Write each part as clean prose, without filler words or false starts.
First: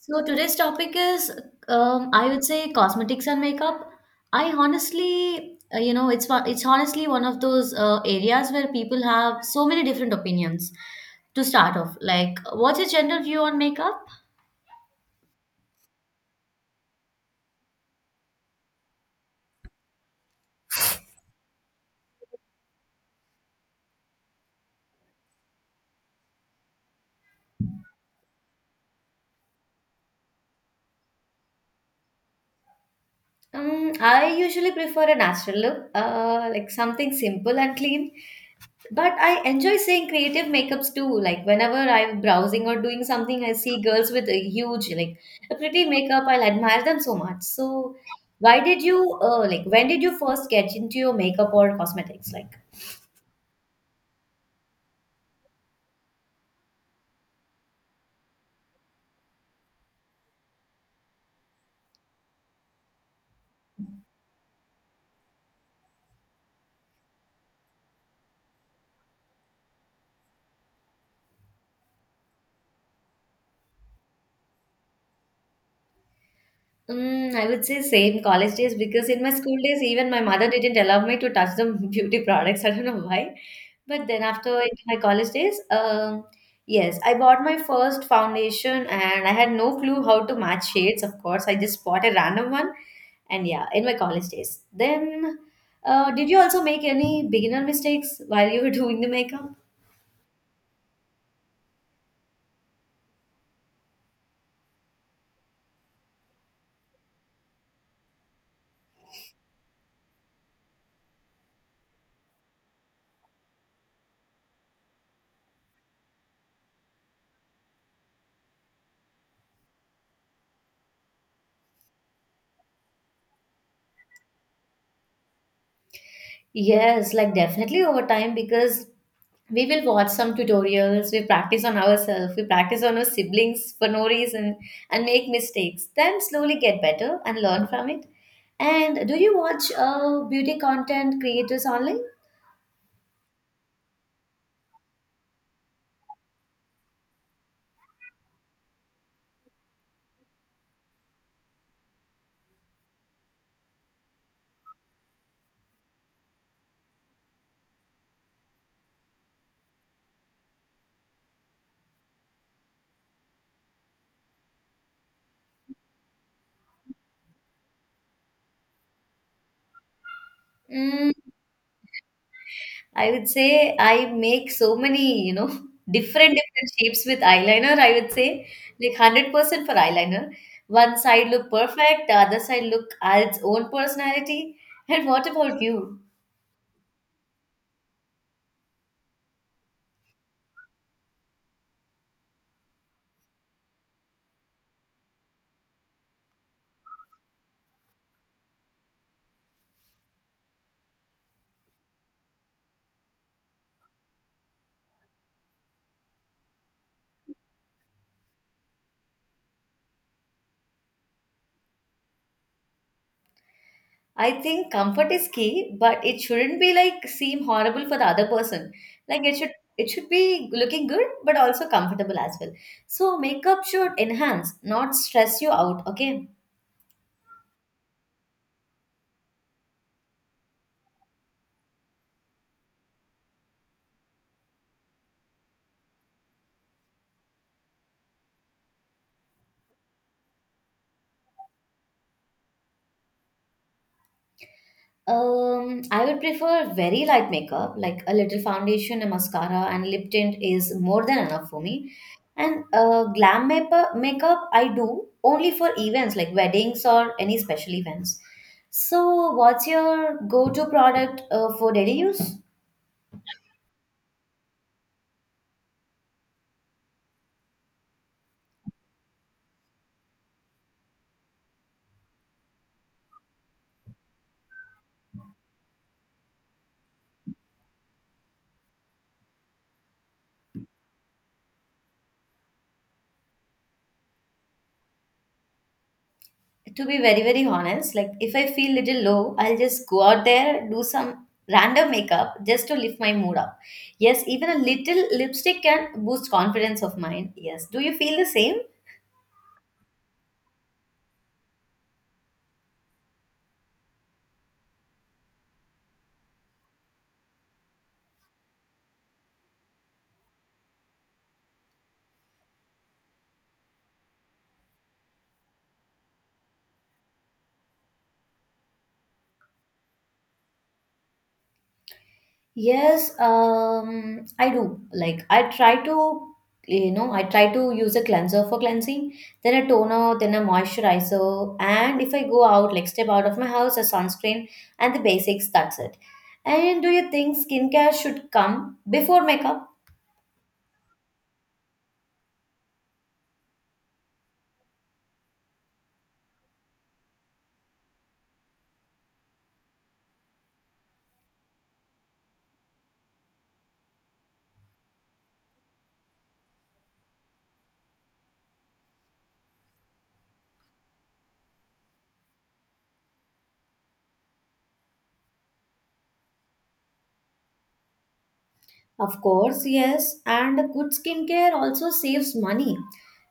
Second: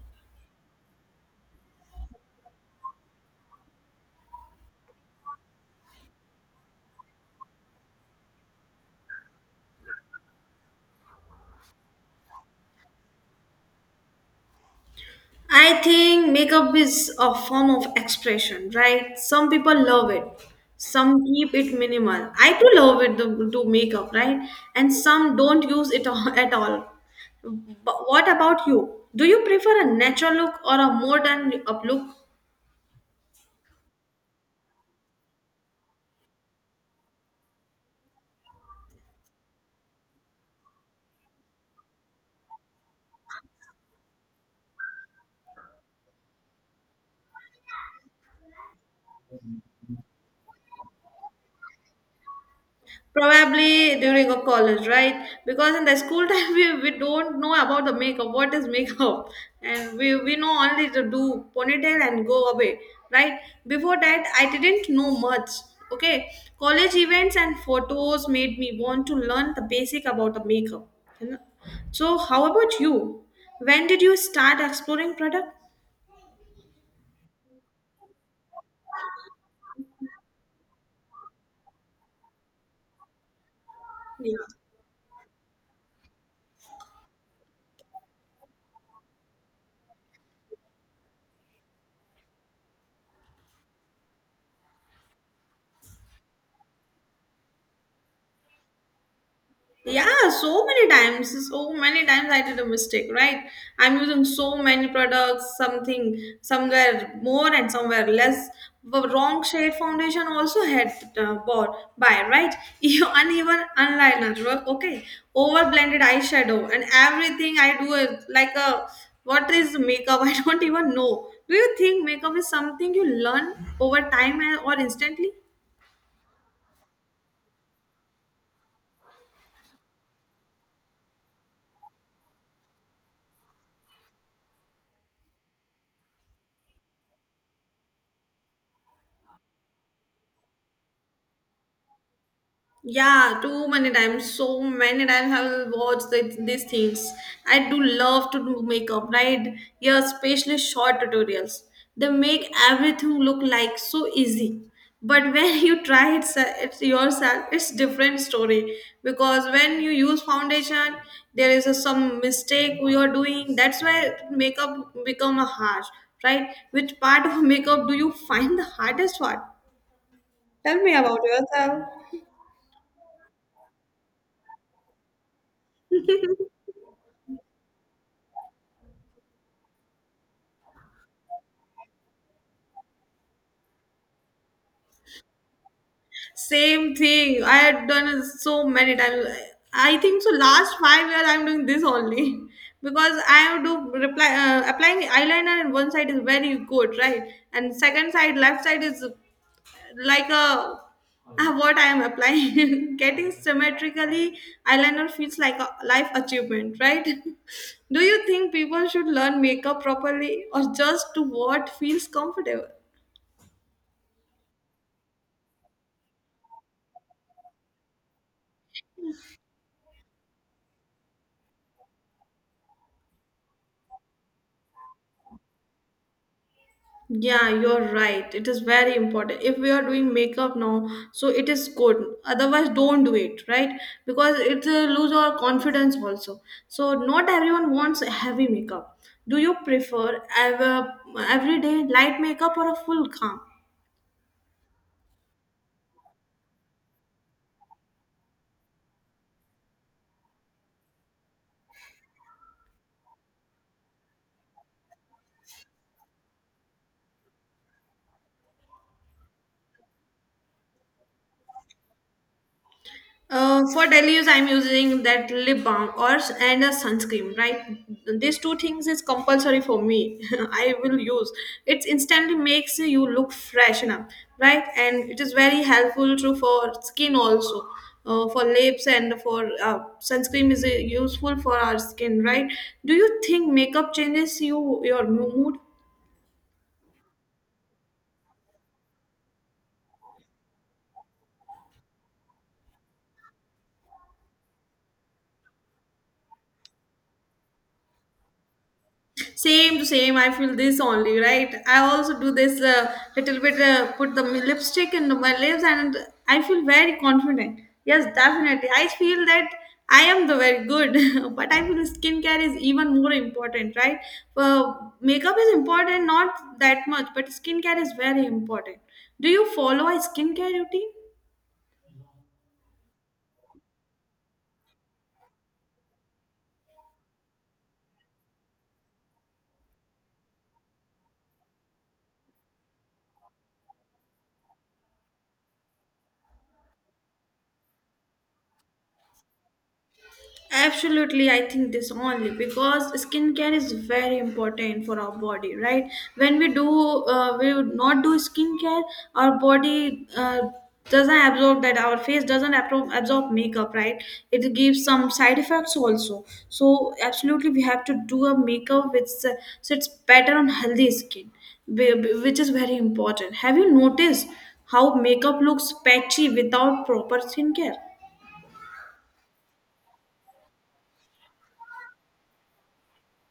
So today's topic is, I would say, cosmetics and makeup. I honestly, it's honestly one of those areas where people have so many different opinions. To start off, like, what's your general view on makeup? I think makeup is a form of expression, right? Some people love it, some keep it minimal. I too love it to do makeup, right? And some don't use it at all. But what about you? Do you prefer a natural look or a modern up look? I usually prefer a natural look, like something simple and clean. But I enjoy seeing creative makeups too. Like whenever I'm browsing or doing something, I see girls with a huge, like a pretty makeup. I'll admire them so much. So, why did you, like, when did you first get into your makeup or cosmetics? Like, Probably during a college, right? Because in the school time, we don't know about the makeup, what is makeup. And we know only to do ponytail and go away, right? Before that, I didn't know much, okay? College events and photos made me want to learn the basic about the makeup. You know? So, how about you? When did you start exploring product? I would say same college days because in my school days, even my mother didn't allow me to touch the beauty products. I don't know why. But then my college days, yes, I bought my first foundation and I had no clue how to match shades, of course. I just bought a random one. And yeah, in my college days. Then, did you also make any beginner mistakes while you were doing the makeup? Yeah, so many times I did a mistake, right? I'm using so many products, something somewhere more and somewhere less. The wrong shade foundation also had bought by, right? You uneven eyeliner, work, okay, over blended eyeshadow, and everything I do is like a what is makeup? I don't even know. Do you think makeup is something you learn over time or instantly? Yes, like definitely over time, because we will watch some tutorials, we practice on ourselves, we practice on our siblings for no reason and make mistakes, then slowly get better and learn from it. And do you watch beauty content creators online? Yeah, too many times. So many times I will watch these things. I do love to do makeup, right? Yeah, especially short tutorials. They make everything look like so easy. But when you try it, it yourself, it's different story. Because when you use foundation, there is some mistake you are doing. That's why makeup become a harsh, right? Which part of makeup do you find the hardest part? Tell me mm, about yourself. I would say I make so many different shapes with eyeliner. I would say like 100% for eyeliner. One side look perfect, the other side look adds its own personality. And what about you? Same thing. I had done it so many times. I think so. Last 5 years, I'm doing this only because I do reply applying eyeliner, and one side is very good, right? And second side, left side is like a what I am applying. Getting symmetrically eyeliner feels like a life achievement, right? Do you think people should learn makeup properly or just to what feels comfortable? I think comfort is key, but it shouldn't be like seem horrible for the other person. Like it should be looking good but also comfortable as well. So makeup should enhance, not stress you out, okay? Yeah, you're right. It is very important. If we are doing makeup now, so it is good. Otherwise, don't do it, right? Because it lose our confidence also. So not everyone wants heavy makeup. Do you prefer everyday light makeup or a full calm? I would prefer very light makeup, like a little foundation, a mascara, and lip tint is more than enough for me. And glam makeup I do only for events like weddings or any special events. So, what's your go-to product for daily use? For daily use, I'm using that lip balm or and a sunscreen. Right, these two things is compulsory for me. I will use. It instantly makes you look fresh enough, right? And it is very helpful too for skin also. For lips and for sunscreen is useful for our skin, right? Do you think makeup changes your mood? To be very very honest, like if I feel little low, I'll just go out there do some random makeup just to lift my mood up. Yes, even a little lipstick can boost confidence of mine. Yes, do you feel the same? Same to same. I feel this only, right? I also do this little bit, put the lipstick in my lips, and I feel very confident. Yes, definitely. I feel that I am the very good, but I feel skincare is even more important, right? Uh, makeup is important, not that much, but skincare is very important. Do you follow a skincare routine? Yes, I do, like I try to use a cleanser for cleansing, then a toner, then a moisturizer, and if I go out like step out of my house, a sunscreen and the basics. That's it. And do you think skincare should come before makeup? Absolutely, I think this only because skincare is very important for our body, right? When we would not do skincare, our body doesn't absorb that. Our face doesn't absorb makeup, right? It gives some side effects also. So absolutely, we have to do a makeup which sits better on healthy skin, whi- which is very important. Have you noticed how makeup looks patchy without proper skincare? Of course, yes. And good skincare also saves money.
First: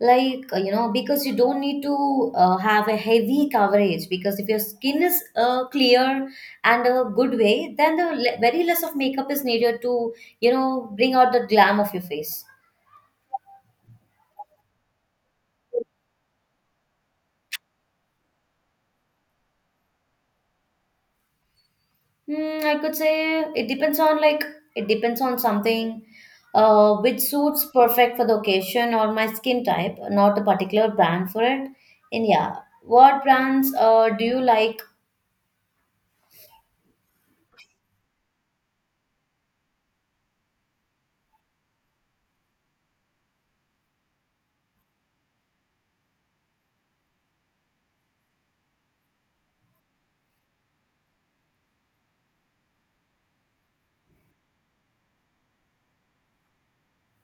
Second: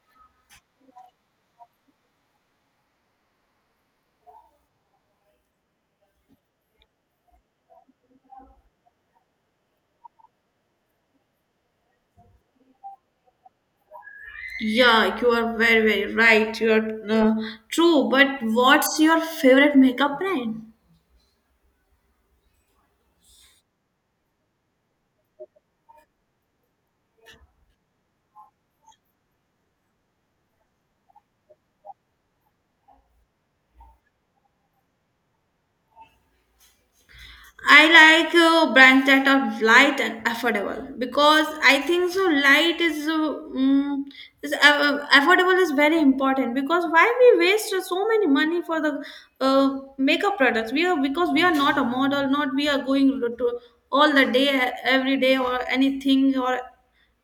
Like, because you don't need to have a heavy coverage. Because if your skin is clear and a good way, then very less of makeup is needed to, bring out the glam of your face. Yeah, you are very, very right. You are true. But what's your favorite makeup brand? Hmm, I could say it depends on something which suits perfect for the occasion or my skin type, not a particular brand for it. And yeah, what brands do you like? I like brands that are light and affordable because I think so. Light is affordable is very important because why we waste so many money for the makeup products? We are because we are not a model, not we are going to all the day, every day, or anything or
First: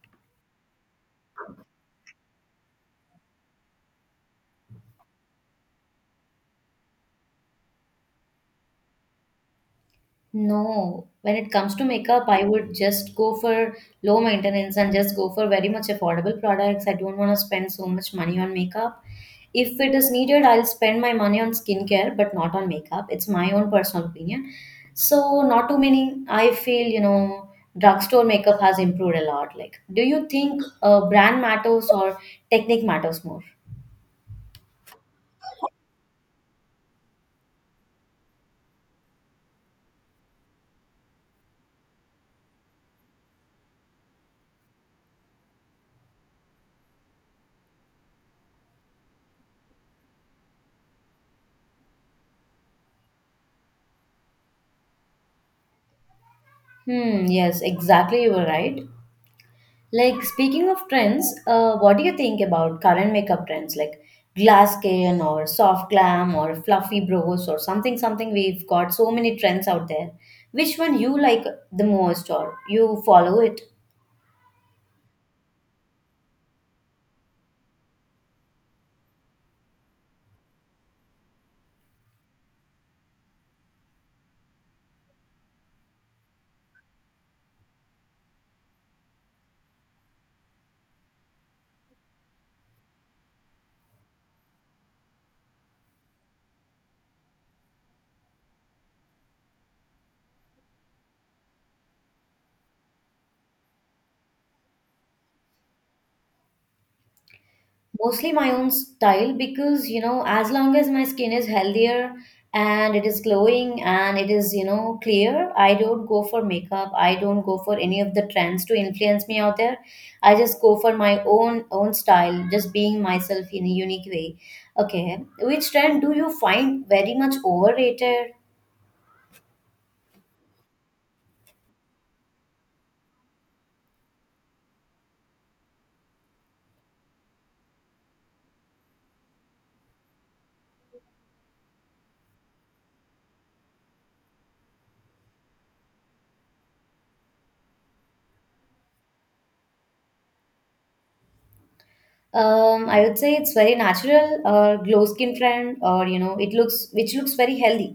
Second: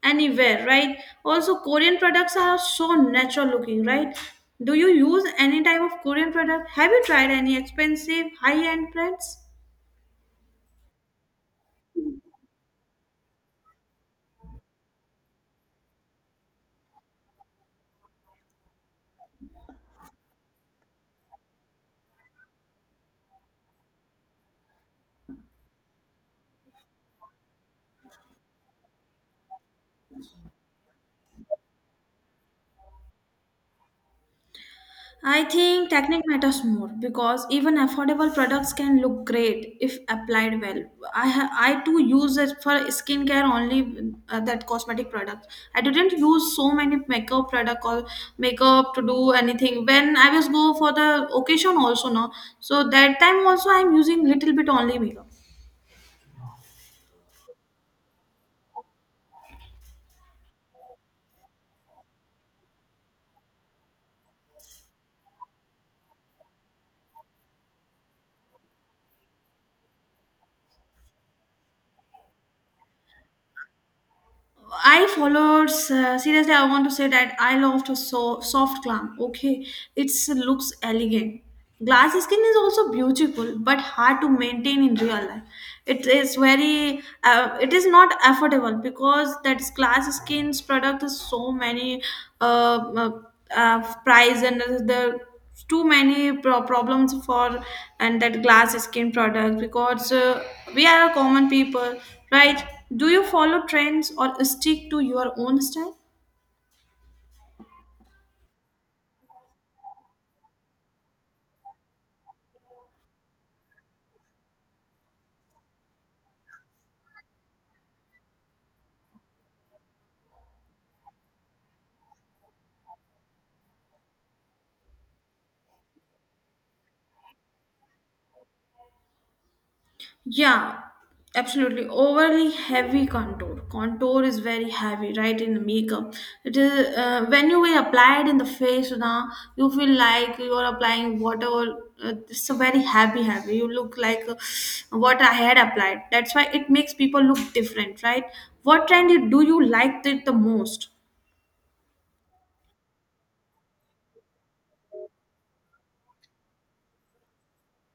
anywhere, right? Also, Korean products are so natural looking, right? Do you use any type of Korean product? Have you tried any expensive high end brands? No, when it comes to makeup, I would just go for low maintenance and just go for very much affordable products. I don't want to spend so much money on makeup. If it is needed, I'll spend my money on skincare, but not on makeup. It's my own personal opinion. So, not too many. I feel, drugstore makeup has improved a lot. Like, do you think brand matters or technique matters more? I think technique matters more because even affordable products can look great if applied well. I too use it for skincare only that cosmetic product. I didn't use so many makeup product or makeup to do anything. When I was go for the occasion also no, so that time also I'm using little bit only makeup. Hmm, yes, exactly. You were right. Like, speaking of trends, what do you think about current makeup trends like glass skin or soft glam or fluffy brows or something we've got so many trends out there. Which one you like the most or you follow it? I followed. Seriously, I want to say that I loved a so soft glam. Okay, it looks elegant. Glass skin is also beautiful, but hard to maintain in real life. It is very. It is not affordable because that glass skin's product is so many uh, price and the too many problems for and that glass skin product because we are a common people, right? Do you follow trends or stick to your own style? Mostly my own style because as long as my skin is healthier and it is glowing and it is clear, I don't go for makeup, I don't go for any of the trends to influence me out there. I just go for my own style, just being myself in a unique way. Okay, which trend do you find very much overrated? Yeah, absolutely. Overly heavy contour. Contour is very heavy, right? In the makeup, it is when you will apply it in the face. Now you feel like you are applying whatever. It's a very heavy, heavy. You look like what I had applied. That's why it makes people look different, right? What trend do you like it the most? I would say it's very natural or glow skin trend or it looks which looks very healthy,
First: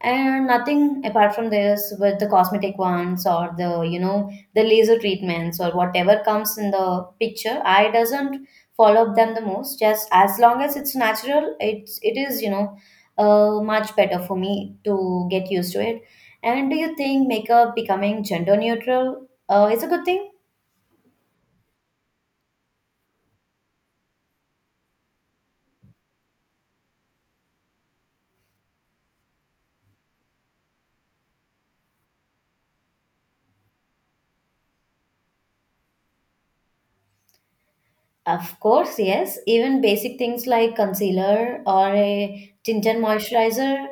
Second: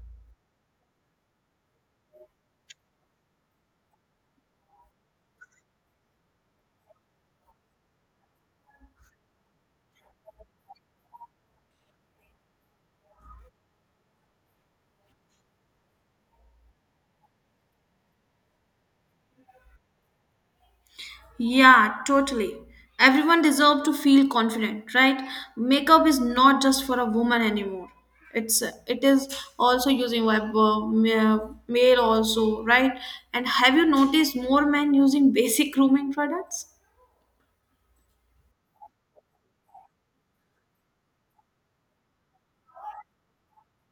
and nothing apart from this with the cosmetic ones or the laser treatments or whatever comes in the picture I doesn't follow up them the most, just as long as it's natural, it is much better for me to get used to it. And do you think makeup becoming gender neutral is a good thing? Yeah, totally. Everyone deserves to feel confident, right? Makeup is not just for a woman anymore. It is also using web male also, right? And have you noticed more men using basic grooming products? Of course, yes. Even basic things like concealer or a tinted moisturizer,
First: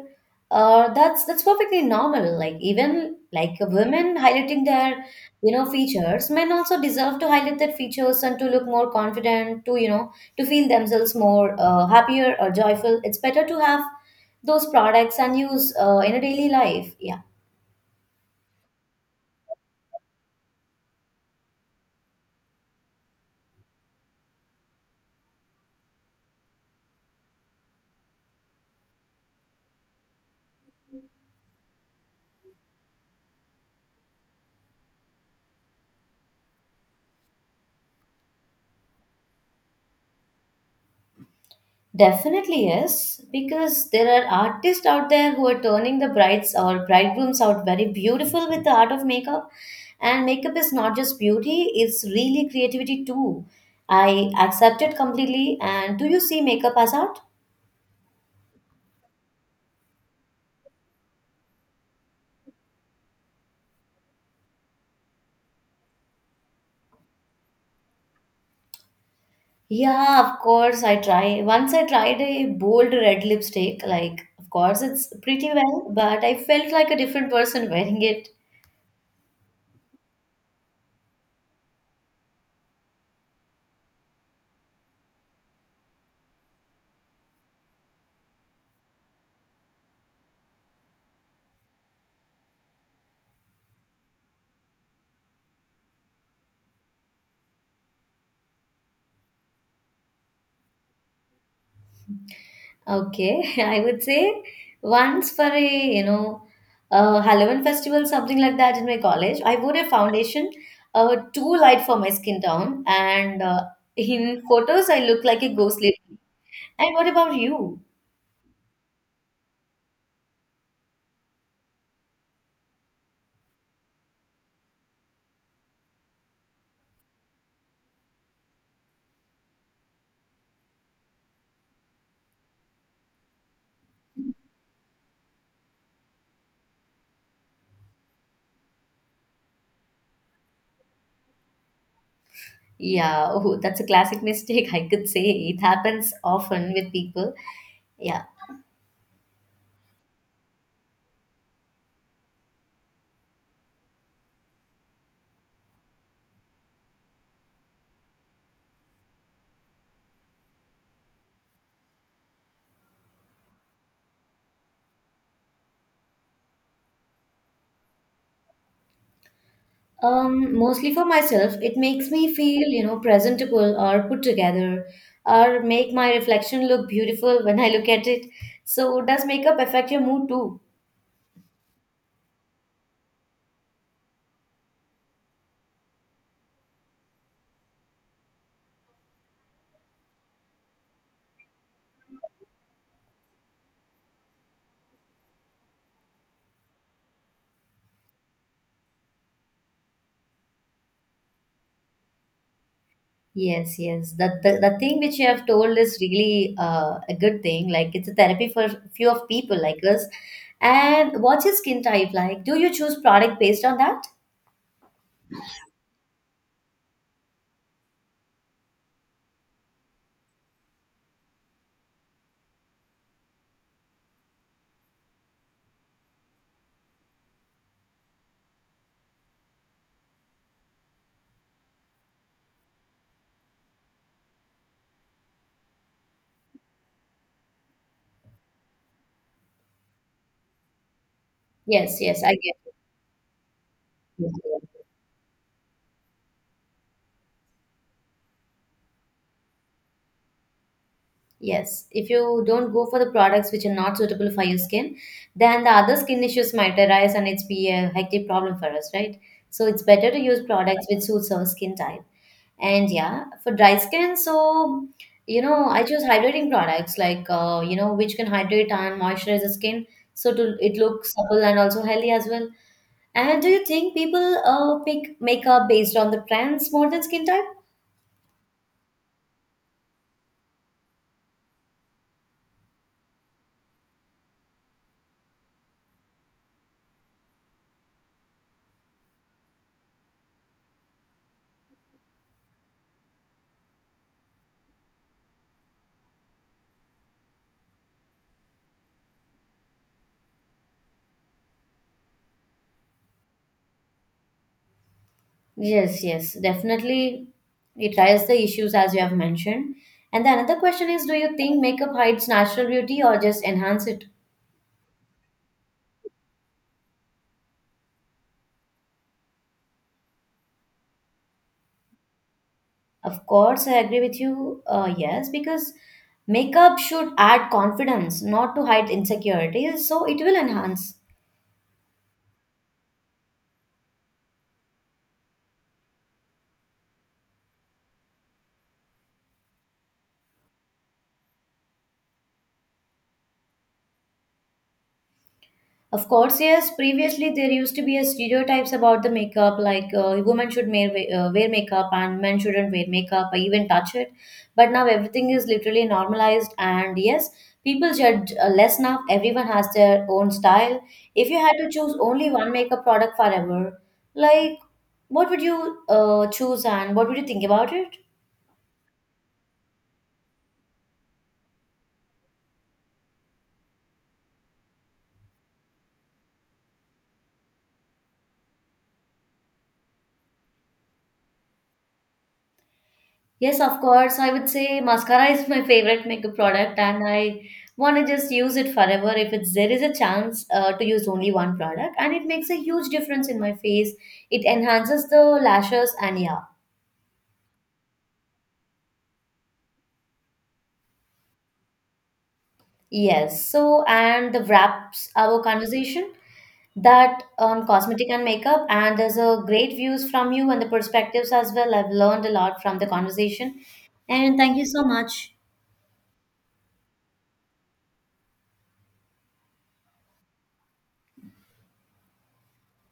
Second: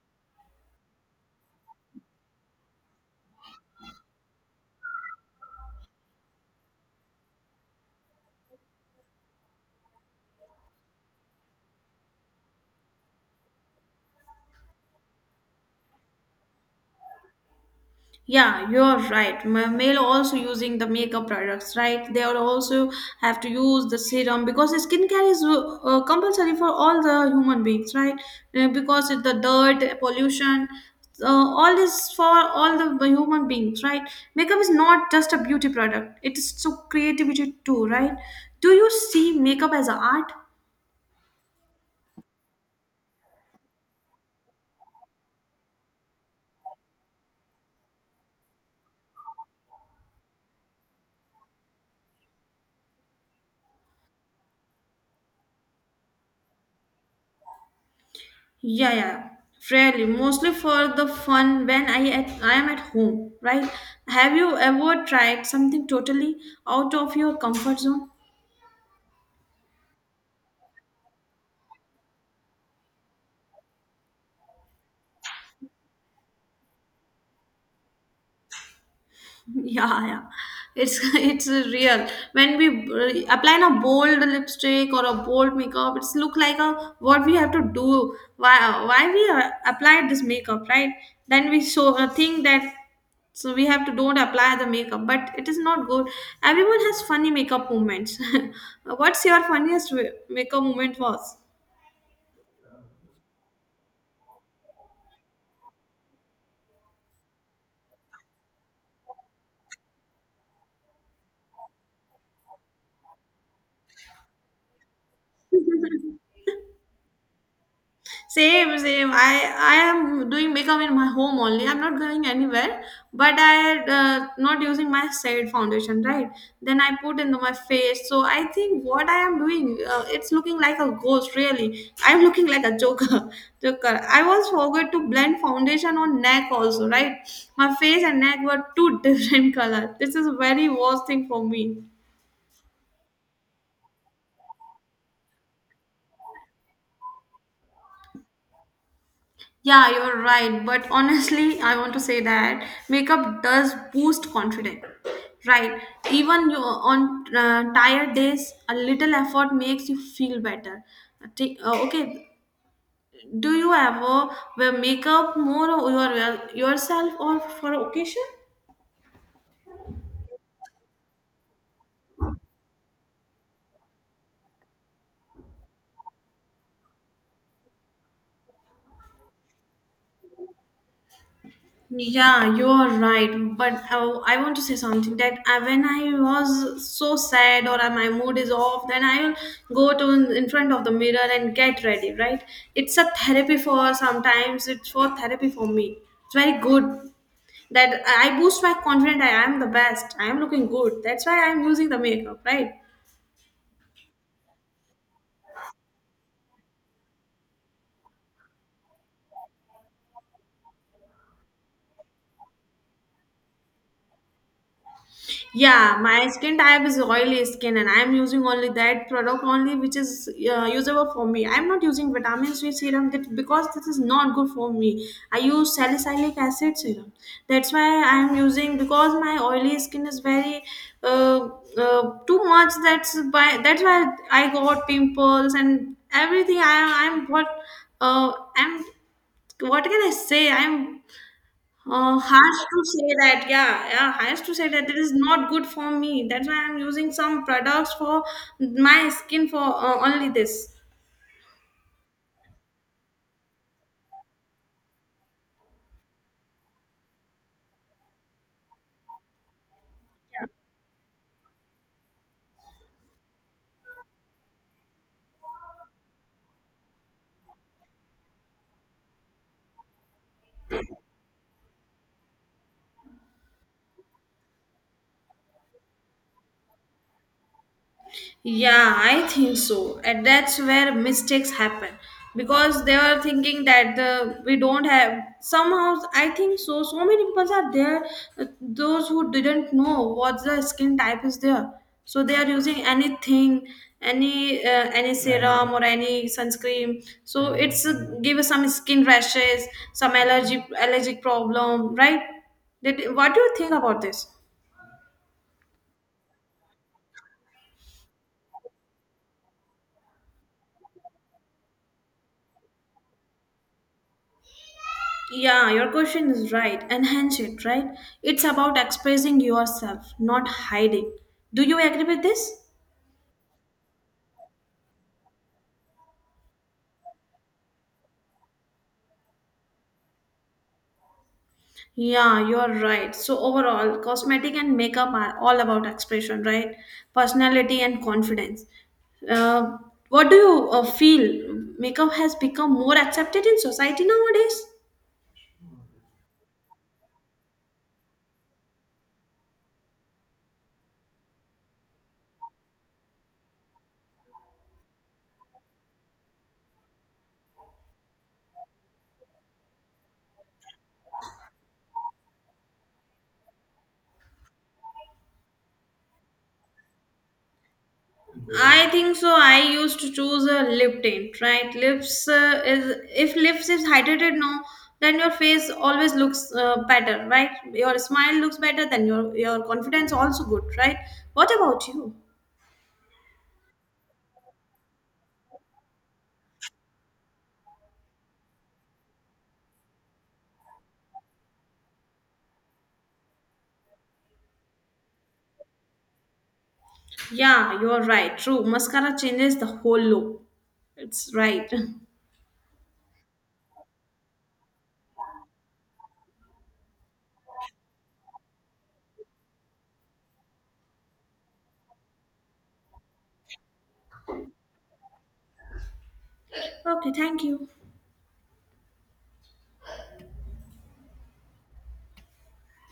that's perfectly normal. Like even like women highlighting their features, men also deserve to highlight their features and to look more confident, to feel themselves more happier or joyful. It's better to have those products and use in a daily life. Yeah. Yeah, you're right. Male also using the makeup products, right? They are also have to use the serum because skincare is compulsory for all the human beings, right? Because the dirt, pollution, all is for all the human beings, right? Makeup is not just a beauty product; it is so creativity too, right? Do you see makeup as an art? Definitely yes, because there are artists out there who are turning the brides or bridegrooms out very beautiful with the art of makeup. And makeup is not just beauty, it's really creativity too. I accept it completely. And do you see makeup as art? Yeah, yeah, fairly. Mostly for the fun when I am at home, right? Have you ever tried something totally out of your comfort zone? Yeah, of course I try. Once I tried a bold red lipstick, like of course it's pretty well, but I felt like a different person wearing it. Yeah, yeah. It's it's real. When we apply a bold lipstick or a bold makeup, it's look like a what we have to do. Why we applied this makeup, right? Then we so think that so we have to don't apply the makeup, but it is not good. Everyone has funny makeup moments. What's your funniest makeup moment was? Okay, I would say once for a you know a Halloween festival, something like that in my college. I wore a foundation, too light for my skin tone, and in photos I look like a ghost lady. And what about you? Same, same. I am doing makeup in my home only. I'm not going anywhere. But I not using my shade foundation, right? Then I put into my face. So I think what I am doing, it's looking like a ghost. Really, I'm looking like a joker. Joker. I was forgot to blend foundation on neck also, right? My face and neck were two different colors. This is very worst thing for me. Yeah, oh, that's a classic mistake. I could say it happens often with people. Yeah. Yeah, you're right. But honestly, I want to say that makeup does boost confidence. Right. Even you on tired days, a little effort makes you feel better. Take, okay. Do you ever wear makeup more or yourself or for occasion? Mostly for myself, it makes me feel, presentable or put together, or make my reflection look beautiful when I look at it. So, does makeup affect your mood too? Yeah, you are right. But I want to say something that when I was so sad or my mood is off, then I will go to in front of the mirror and get ready. Right? It's a therapy for sometimes. It's for therapy for me. It's very good that I boost my confidence. I am the best. I am looking good. That's why I am using the makeup. Right? Yes, yes. That the thing which you have told is really a good thing. Like it's a therapy for few of people like us. And what's your skin type like? Do you choose product based on that? Yeah, my skin type is oily skin, and I'm using only that product only which is usable for me. I'm not using vitamin C serum that because this is not good for me. I use salicylic acid serum. That's why I'm using because my oily skin is very uh, too much. That's why I got pimples and everything. I I'm what can I say? I'm Yes, yes, I get harsh to say that, yeah, yeah, it. harsh to say that it is not good for me. That's why I'm using some products for my skin for only this. Yes, if you don't go for the products which are not suitable for your skin, then the other skin issues might arise and it's be a hectic problem for us, right? So it's better to use products which suits our skin type. And yeah, for dry skin, so I choose hydrating products like which can hydrate and moisturize the skin so to it looks supple and also healthy as well. And do you think people pick makeup based on the trends more than skin type? Yeah, I think so. And that's where mistakes happen because they are thinking that the we don't have somehow I think so. So many people are there, those who didn't know what the skin type is there. So they are using anything, any serum or any sunscreen. So it's give some skin rashes, some allergy allergic problem, right? What do you think about this? Yes, yes, definitely. It raises the issues as you have mentioned. And the another question is, do you think makeup hides natural beauty or just enhance it? Yeah, your question is right. Enhance it, right? It's about expressing yourself, not hiding. Do you agree with this? Of course, I agree with you. Yes, because makeup should add confidence, not to hide insecurities. So it will enhance. Yeah, you're right. So, overall, cosmetic and makeup are all about expression, right? Personality and confidence. Uh, what do you feel? Makeup has become more accepted in society nowadays? Of course, yes. Previously, there used to be a stereotypes about the makeup, like women should wear makeup and men shouldn't wear makeup or even touch it. But now everything is literally normalized, and yes, people judge less now. Everyone has their own style. If you had to choose only one makeup product forever, like what would you choose and what would you think about it? I think so. I used to choose a lip tint, right? Lips is if lips is hydrated, no, then your face always looks better, right? Your smile looks better, then your confidence also good, right? What about you? Yes, of course. I would say mascara is my favorite makeup product, and I want to just use it forever if it's there is a chance to use only one product, and it makes a huge difference in my face. It enhances the lashes, and yeah, Yeah, you're right. True, mascara changes the whole look. It's right. yes. So, and the wraps our conversation that on cosmetic and makeup, and there's a great views from you and the perspectives as well. I've learned a lot from the conversation, and thank you so much. Okay, thank you.